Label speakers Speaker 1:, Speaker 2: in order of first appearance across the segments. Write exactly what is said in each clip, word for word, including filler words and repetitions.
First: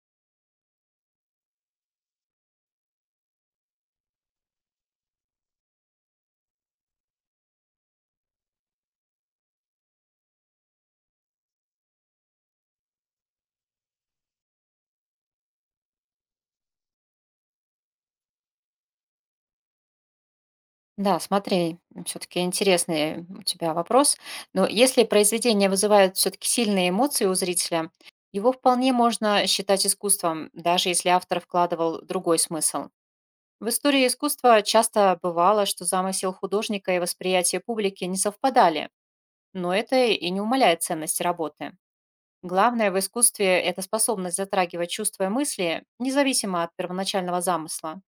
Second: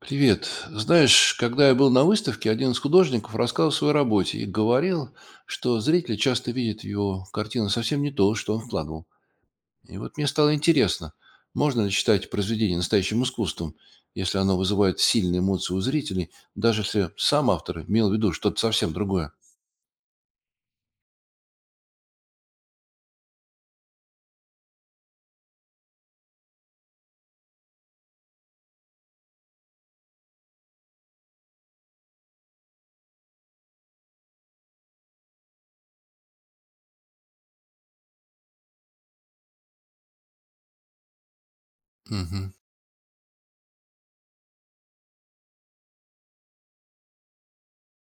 Speaker 1: Привет. Знаешь, когда я был на выставке, один из художников рассказал о своей работе и говорил, что зрители часто видят его картину совсем не то, что он вкладывал. И вот мне стало интересно, можно ли считать произведение настоящим искусством, если оно вызывает сильные эмоции у зрителей, даже если сам автор имел в виду что-то совсем другое.
Speaker 2: Да, смотри, все-таки интересный у тебя вопрос. Но если произведение вызывает все-таки сильные эмоции у зрителя, его вполне можно считать искусством, даже если автор вкладывал другой смысл. В истории искусства часто бывало, что замысел художника и восприятие публики не совпадали, но это и не умаляет ценности работы.
Speaker 1: Мгм.
Speaker 2: Главное в искусстве — это способность затрагивать чувства и мысли, независимо от первоначального замысла.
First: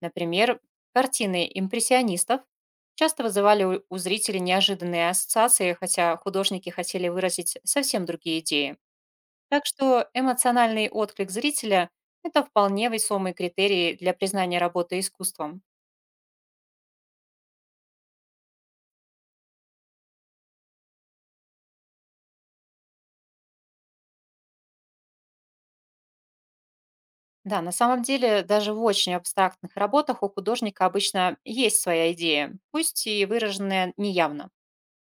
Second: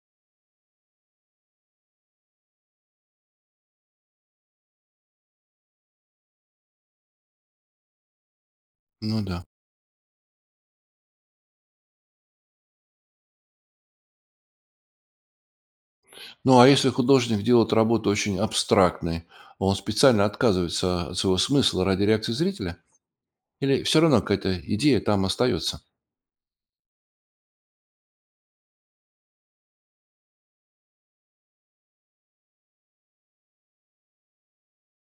Speaker 2: Например, картины импрессионистов часто вызывали у у зрителей неожиданные ассоциации, хотя художники хотели выразить совсем другие идеи.
Speaker 1: Ну да.
Speaker 2: Так что эмоциональный отклик зрителя — это вполне весомый критерий для признания работы искусством.
Speaker 1: Ну а если художник делает работу очень абстрактной, он специально отказывается от своего смысла ради реакции зрителя? Или все равно какая-то идея там остается?
Speaker 2: Да, на самом деле, даже в очень абстрактных работах у художника обычно есть своя идея, пусть и выраженная неявно.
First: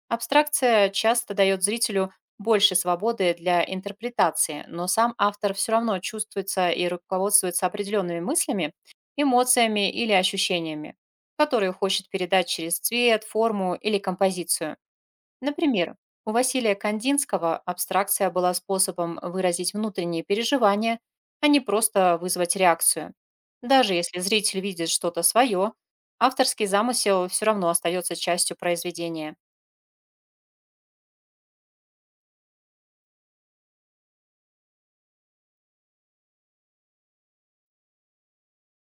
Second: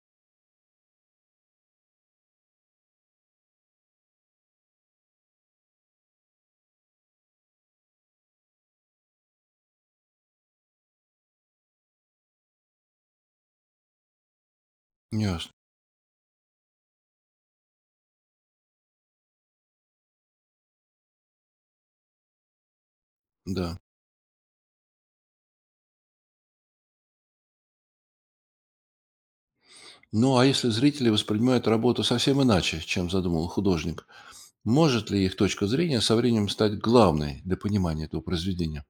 Speaker 2: Абстракция часто дает зрителю больше свободы для интерпретации, но сам автор все равно чувствуется и руководствуется определенными мыслями, эмоциями или ощущениями, которые хочет передать через цвет, форму или композицию.
Speaker 1: Ясно.
Speaker 2: Например, у Василия Кандинского абстракция была способом выразить внутренние переживания, а не просто вызвать реакцию.
Speaker 1: Да.
Speaker 2: Даже если зритель видит что-то свое, авторский замысел все равно остается частью произведения.
Speaker 1: Ну, а если зрители воспринимают работу совсем иначе, чем задумал художник, может ли их точка зрения со временем стать главной для понимания этого произведения?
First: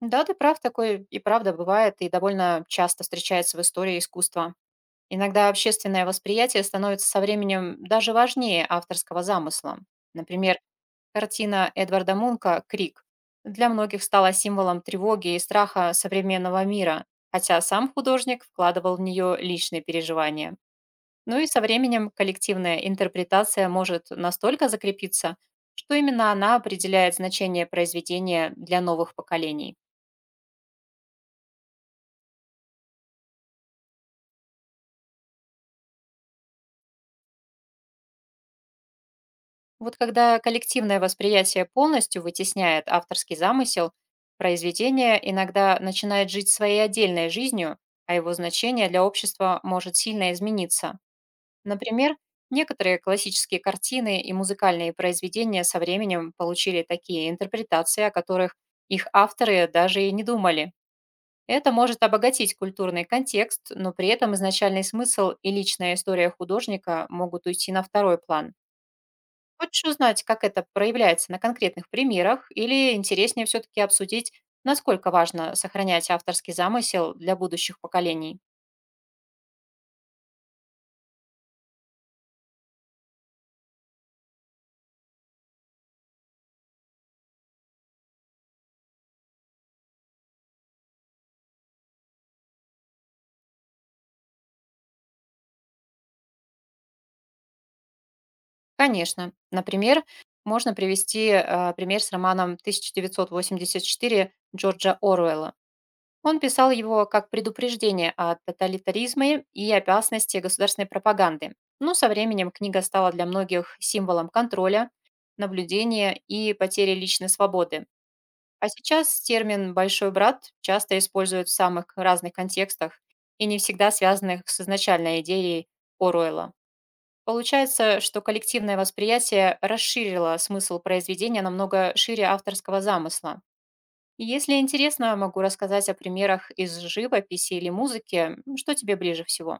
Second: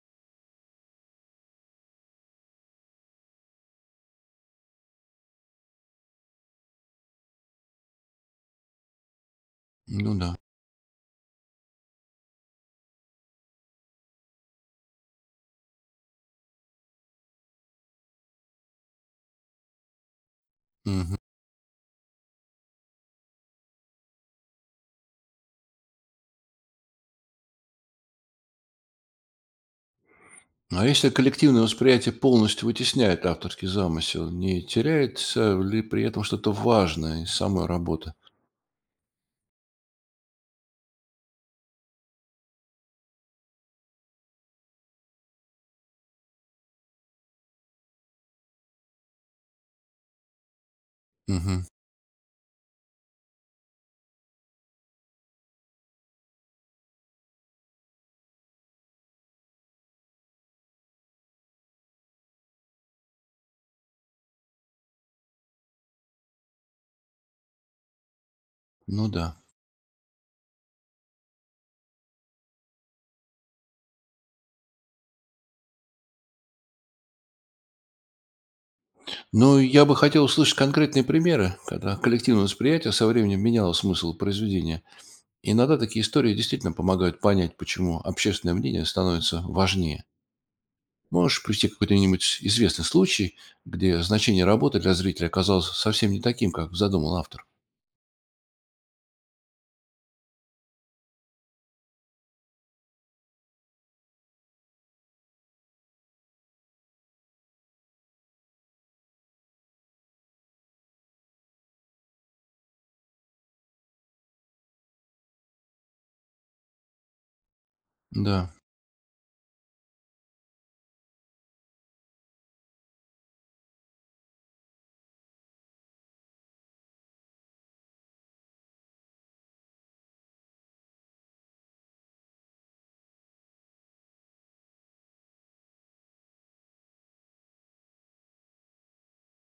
Speaker 2: Да, ты прав, такое и правда бывает, и довольно часто встречается в истории искусства. Иногда общественное восприятие становится со временем даже важнее авторского замысла.
Speaker 1: Ну да.
Speaker 2: Например, картина Эдварда Мунка «Крик» для многих стала символом тревоги и страха современного мира, хотя сам художник вкладывал в нее личные переживания.
Speaker 1: Мгм.
Speaker 2: Ну и со временем коллективная интерпретация может настолько закрепиться, что именно она определяет значение произведения для новых поколений.
Speaker 1: А если коллективное восприятие полностью вытесняет авторский замысел, не теряется ли при этом что-то важное из самой работы?
Speaker 2: Вот когда коллективное восприятие полностью вытесняет авторский замысел, произведение иногда начинает жить своей отдельной жизнью, а его значение для общества может сильно измениться.
Speaker 1: Мгм.
Speaker 2: Например, некоторые классические картины и музыкальные произведения со временем получили такие интерпретации, о которых их авторы даже и не думали. Это может обогатить культурный контекст, но при этом изначальный смысл и личная история художника могут уйти на второй план.
Speaker 1: Ну да.
Speaker 2: Хочешь узнать, как это проявляется на конкретных примерах, или интереснее все-таки обсудить, насколько важно сохранять авторский замысел для будущих поколений?
Speaker 1: Ну, я бы хотел услышать конкретные примеры, когда коллективное восприятие со временем меняло смысл произведения. Иногда такие истории действительно помогают понять, почему общественное мнение становится важнее. Можешь привести какой-нибудь известный случай, где значение работы для зрителя оказалось совсем не таким, как задумал автор?
Speaker 2: Конечно. Например, можно привести э, пример с романом «тысяча девятьсот восемьдесят четыре» Джорджа Оруэлла. Он писал его как предупреждение о тоталитаризме и опасности государственной пропаганды. Но со временем книга стала для многих символом контроля, наблюдения и потери личной свободы.
Speaker 1: Да.
Speaker 2: А сейчас термин «большой брат» часто используют в самых разных контекстах и не всегда связанных с изначальной идеей Оруэлла. Получается, что коллективное восприятие расширило смысл произведения намного шире авторского замысла. И если интересно, могу рассказать о примерах из живописи или музыки, М, что тебе ближе всего.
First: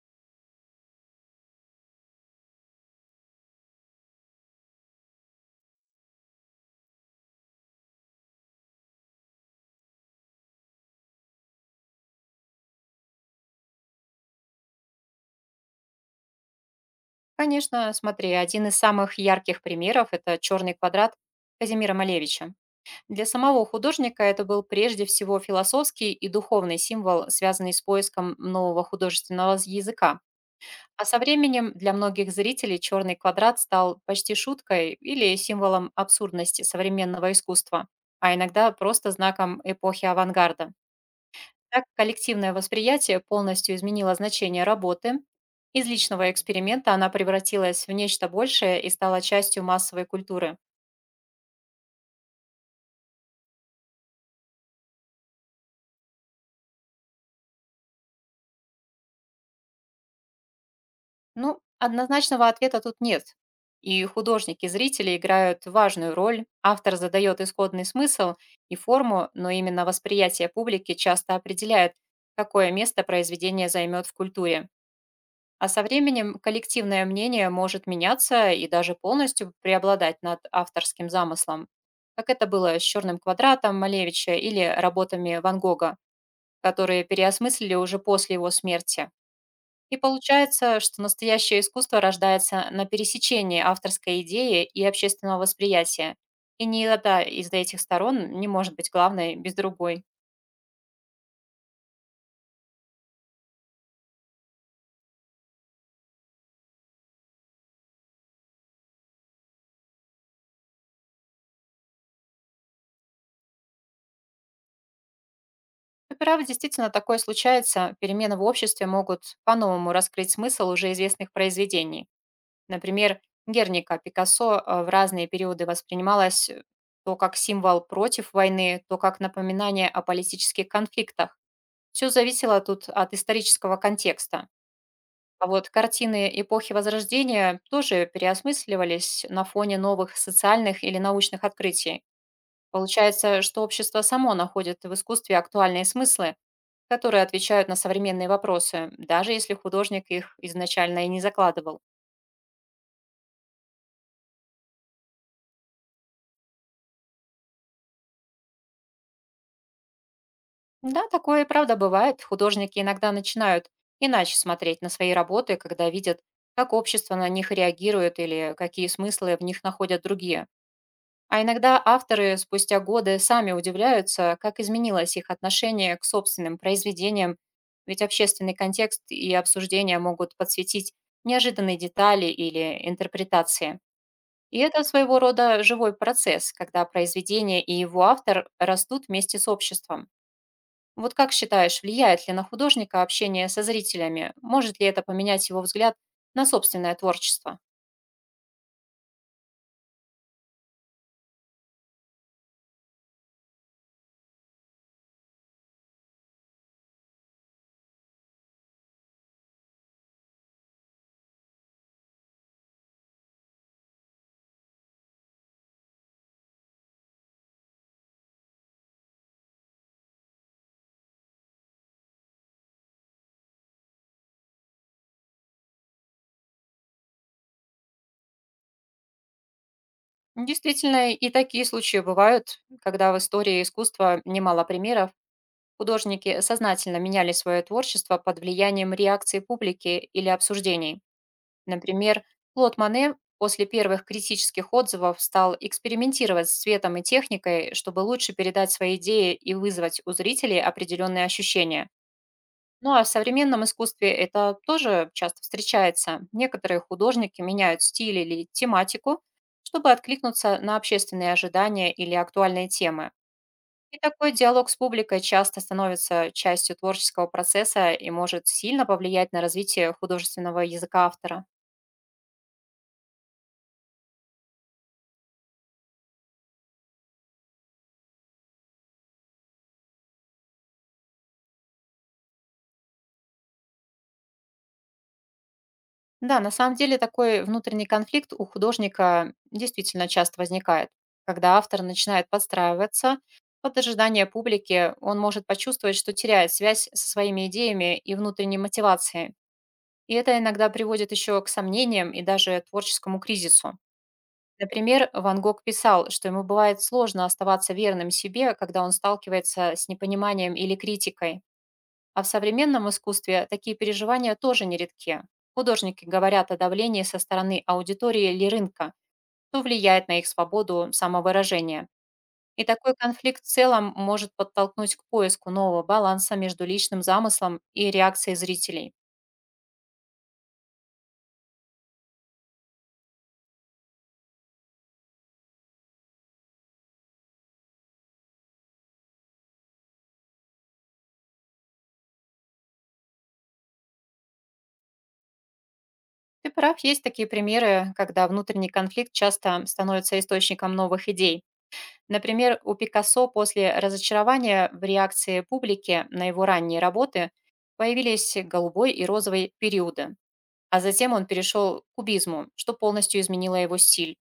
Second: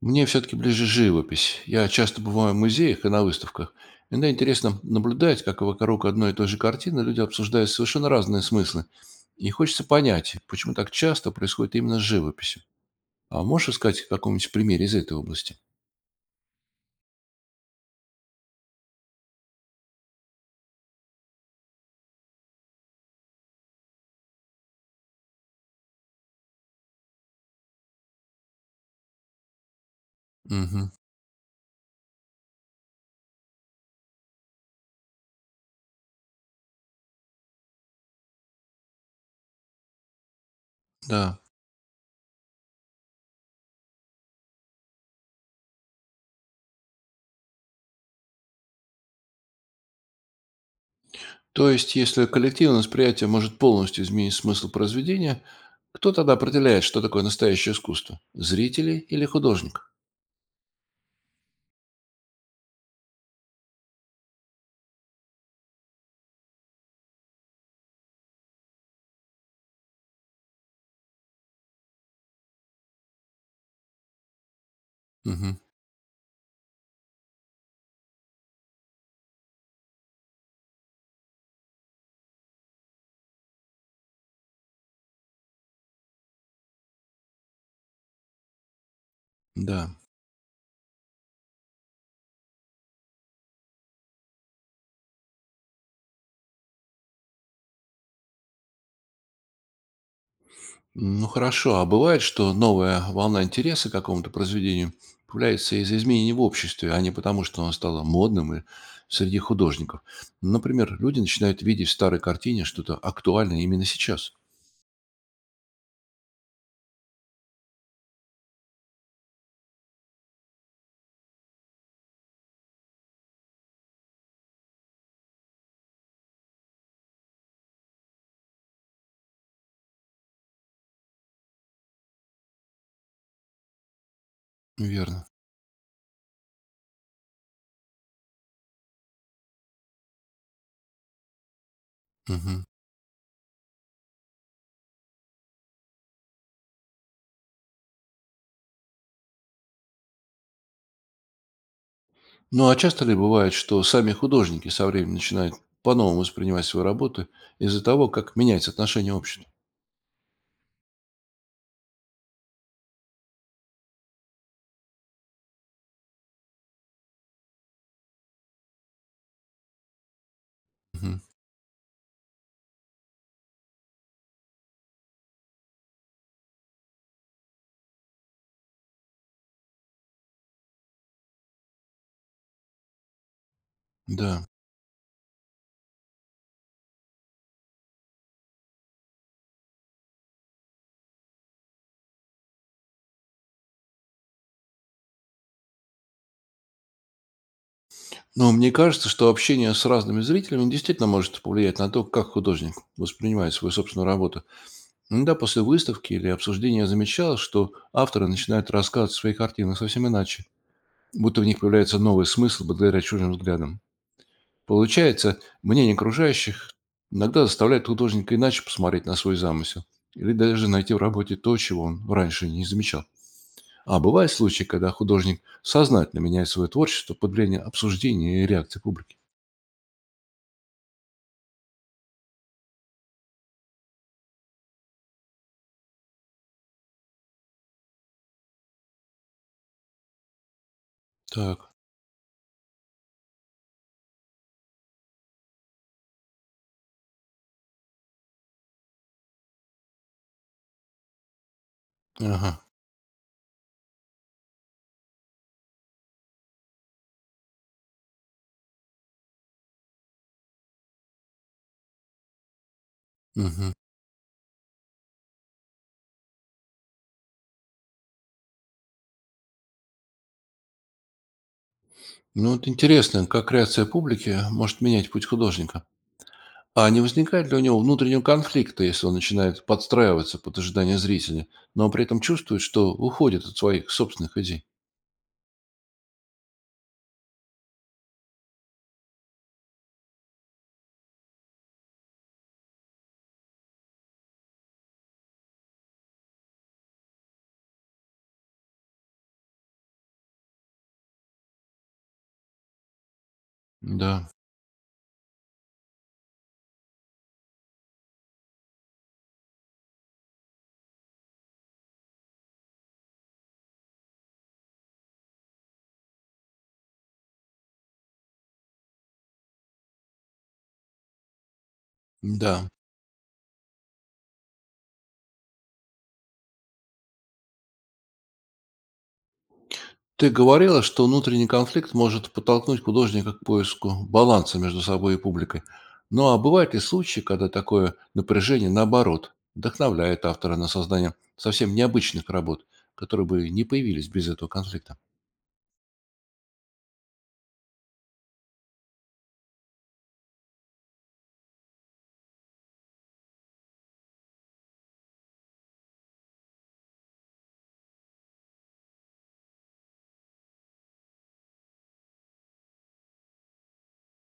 Speaker 1: Мне все-таки ближе живопись. Я часто бываю в музеях и на выставках. Иногда интересно наблюдать, как вокруг одной и той же картины люди обсуждают совершенно разные смыслы. И хочется понять, почему так часто происходит именно с живописью. А можешь искать какой-нибудь пример из этой области?
Speaker 2: Конечно, смотри, один из самых ярких примеров — это «Черный квадрат» Казимира Малевича. Для самого художника это был прежде всего философский и духовный символ, связанный с поиском нового художественного з- языка.
Speaker 1: Угу.
Speaker 2: А со временем для многих зрителей черный квадрат стал почти шуткой или символом абсурдности современного искусства, а иногда просто знаком эпохи авангарда.
Speaker 1: Да.
Speaker 2: Так коллективное восприятие полностью изменило значение работы. Из личного эксперимента она превратилась в нечто большее и стала частью массовой культуры.
Speaker 1: То есть, если коллективное восприятие может полностью изменить смысл произведения, кто тогда определяет, что такое настоящее искусство? Зрители или художник?
Speaker 2: Ну, однозначного ответа тут нет. И художники, и зрители играют важную роль, автор задает исходный смысл и форму, но именно восприятие публики часто определяет, какое место произведение займет в культуре.
Speaker 1: Мгм.
Speaker 2: А со временем коллективное мнение может меняться и даже полностью преобладать над авторским замыслом, как это было с «Черным квадратом» Малевича или работами Ван Гога, которые переосмыслили уже после его смерти.
Speaker 1: Да.
Speaker 2: И получается, что настоящее искусство рождается на пересечении авторской идеи и общественного восприятия. И ни одна из этих сторон не может быть главной без другой.
Speaker 1: Ну хорошо, а бывает, что новая волна интереса к какому-то произведению появляется из-за изменений в обществе, а не потому, что оно стало модным и среди художников. Например, люди начинают видеть в старой картине что-то актуальное именно сейчас.
Speaker 2: Но право, действительно такое случается. Перемены в обществе могут по-новому раскрыть смысл уже известных произведений. Например, Герника Пикассо э, в разные периоды воспринималась э, то как символ против войны, то как напоминание о политических конфликтах. Все зависело тут от исторического контекста.
Speaker 1: Верно.
Speaker 2: А вот картины эпохи Возрождения тоже переосмысливались на фоне новых социальных или научных открытий.
Speaker 1: Мгм.
Speaker 2: Получается, что общество само находит в искусстве актуальные смыслы, которые отвечают на современные вопросы, даже если художник их изначально и не закладывал.
Speaker 1: Ну а часто ли бывает, что сами художники со временем начинают по-новому воспринимать свою работу из-за того, как меняется отношение общества?
Speaker 2: Да, такое и правда бывает. Художники иногда начинают иначе смотреть на свои работы, когда видят, как общество на них реагирует или какие смыслы в них находят другие.
Speaker 1: Мгм.
Speaker 2: А иногда авторы спустя годы сами удивляются, как изменилось их отношение к собственным произведениям, ведь общественный контекст и обсуждения могут подсветить неожиданные детали или интерпретации.
Speaker 1: Да.
Speaker 2: И это своего рода живой процесс, когда произведение и его автор растут вместе с обществом. Вот как считаешь, влияет ли на художника общение со зрителями? Может ли это поменять его взгляд на собственное творчество?
Speaker 1: Но мне кажется, что общение с разными зрителями действительно может повлиять на то, как художник воспринимает свою собственную работу. Иногда после выставки или обсуждения я замечал, что авторы начинают рассказывать свои картины совсем иначе, будто в них появляется новый смысл благодаря чужим взглядам. Получается, мнение окружающих иногда заставляет художника иначе посмотреть на свой замысел или даже найти в работе то, чего он раньше не замечал. А бывают случаи, когда художник сознательно меняет свое творчество под влияние обсуждения и реакции публики.
Speaker 2: Действительно, и такие случаи бывают, когда в истории искусства немало примеров. Художники сознательно меняли свое творчество под влиянием реакции публики или обсуждений.
Speaker 1: Так,
Speaker 2: Например, Клод Мане после первых критических отзывов стал экспериментировать с цветом и техникой, чтобы лучше передать свои идеи и вызвать у зрителей определенные ощущения.
Speaker 1: ага,
Speaker 2: Ну, а в современном искусстве это тоже часто встречается. Некоторые художники меняют стиль или тематику, чтобы откликнуться на общественные ожидания или актуальные темы.
Speaker 1: мгм.
Speaker 2: И такой диалог с публикой часто становится частью творческого процесса и может сильно повлиять на развитие художественного языка автора.
Speaker 1: Ну вот интересно, как реакция публики может менять путь художника. А не возникает ли у него внутреннего конфликта, если он начинает подстраиваться под ожидания зрителя, но при этом чувствует, что уходит от своих собственных идей?
Speaker 2: Да, на самом деле такой внутренний конфликт у художника действительно часто возникает. Когда автор начинает подстраиваться под ожидание публики, он может почувствовать, что теряет связь со своими идеями и внутренней мотивацией. И это иногда приводит еще к сомнениям и даже творческому кризису.
Speaker 1: Да,
Speaker 2: Например, Ван Гог писал, что ему бывает сложно оставаться верным себе, когда он сталкивается с непониманием или критикой. А в современном искусстве такие переживания тоже нередки. Художники говорят о давлении со стороны аудитории или рынка, что влияет на их свободу самовыражения. И
Speaker 1: да,
Speaker 2: такой конфликт в целом может подтолкнуть к поиску нового баланса между личным замыслом и реакцией зрителей.
Speaker 1: Ты говорила, что внутренний конфликт может подтолкнуть художника к поиску баланса между собой и публикой. Ну а бывают ли случаи, когда такое напряжение, наоборот, вдохновляет автора на создание совсем необычных работ, которые бы не появились без этого конфликта?
Speaker 2: Ты прав, есть такие примеры, когда внутренний конфликт часто становится источником новых идей. Например, у Пикассо после разочарования в реакции публики на его ранние работы появились голубой и розовый периоды, а затем он перешел к кубизму, что полностью изменило его стиль.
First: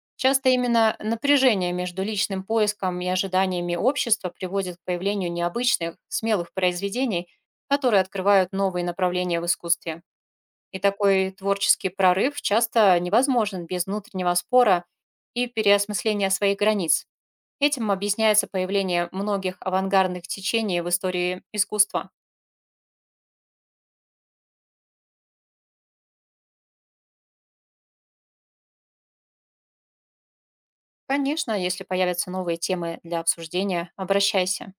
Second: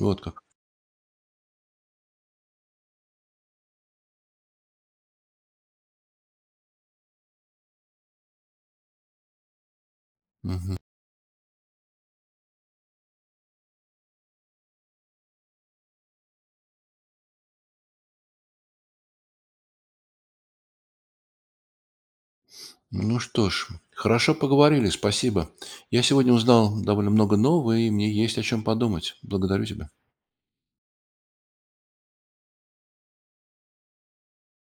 Speaker 1: Вот как.
Speaker 2: Часто именно напряжение между личным поиском и ожиданиями общества приводит к появлению необычных, смелых произведений, которые открывают новые направления в искусстве.
Speaker 1: Мгм.
Speaker 2: И такой творческий прорыв часто невозможен без внутреннего спора и переосмысления своих границ. Этим объясняется появление многих авангардных течений в истории искусства.
Speaker 1: Ну что ж, хорошо поговорили, спасибо. Я сегодня узнал довольно много нового, и мне есть о чем подумать. Благодарю тебя.
Speaker 2: Конечно, если появятся новые темы для обсуждения, обращайся.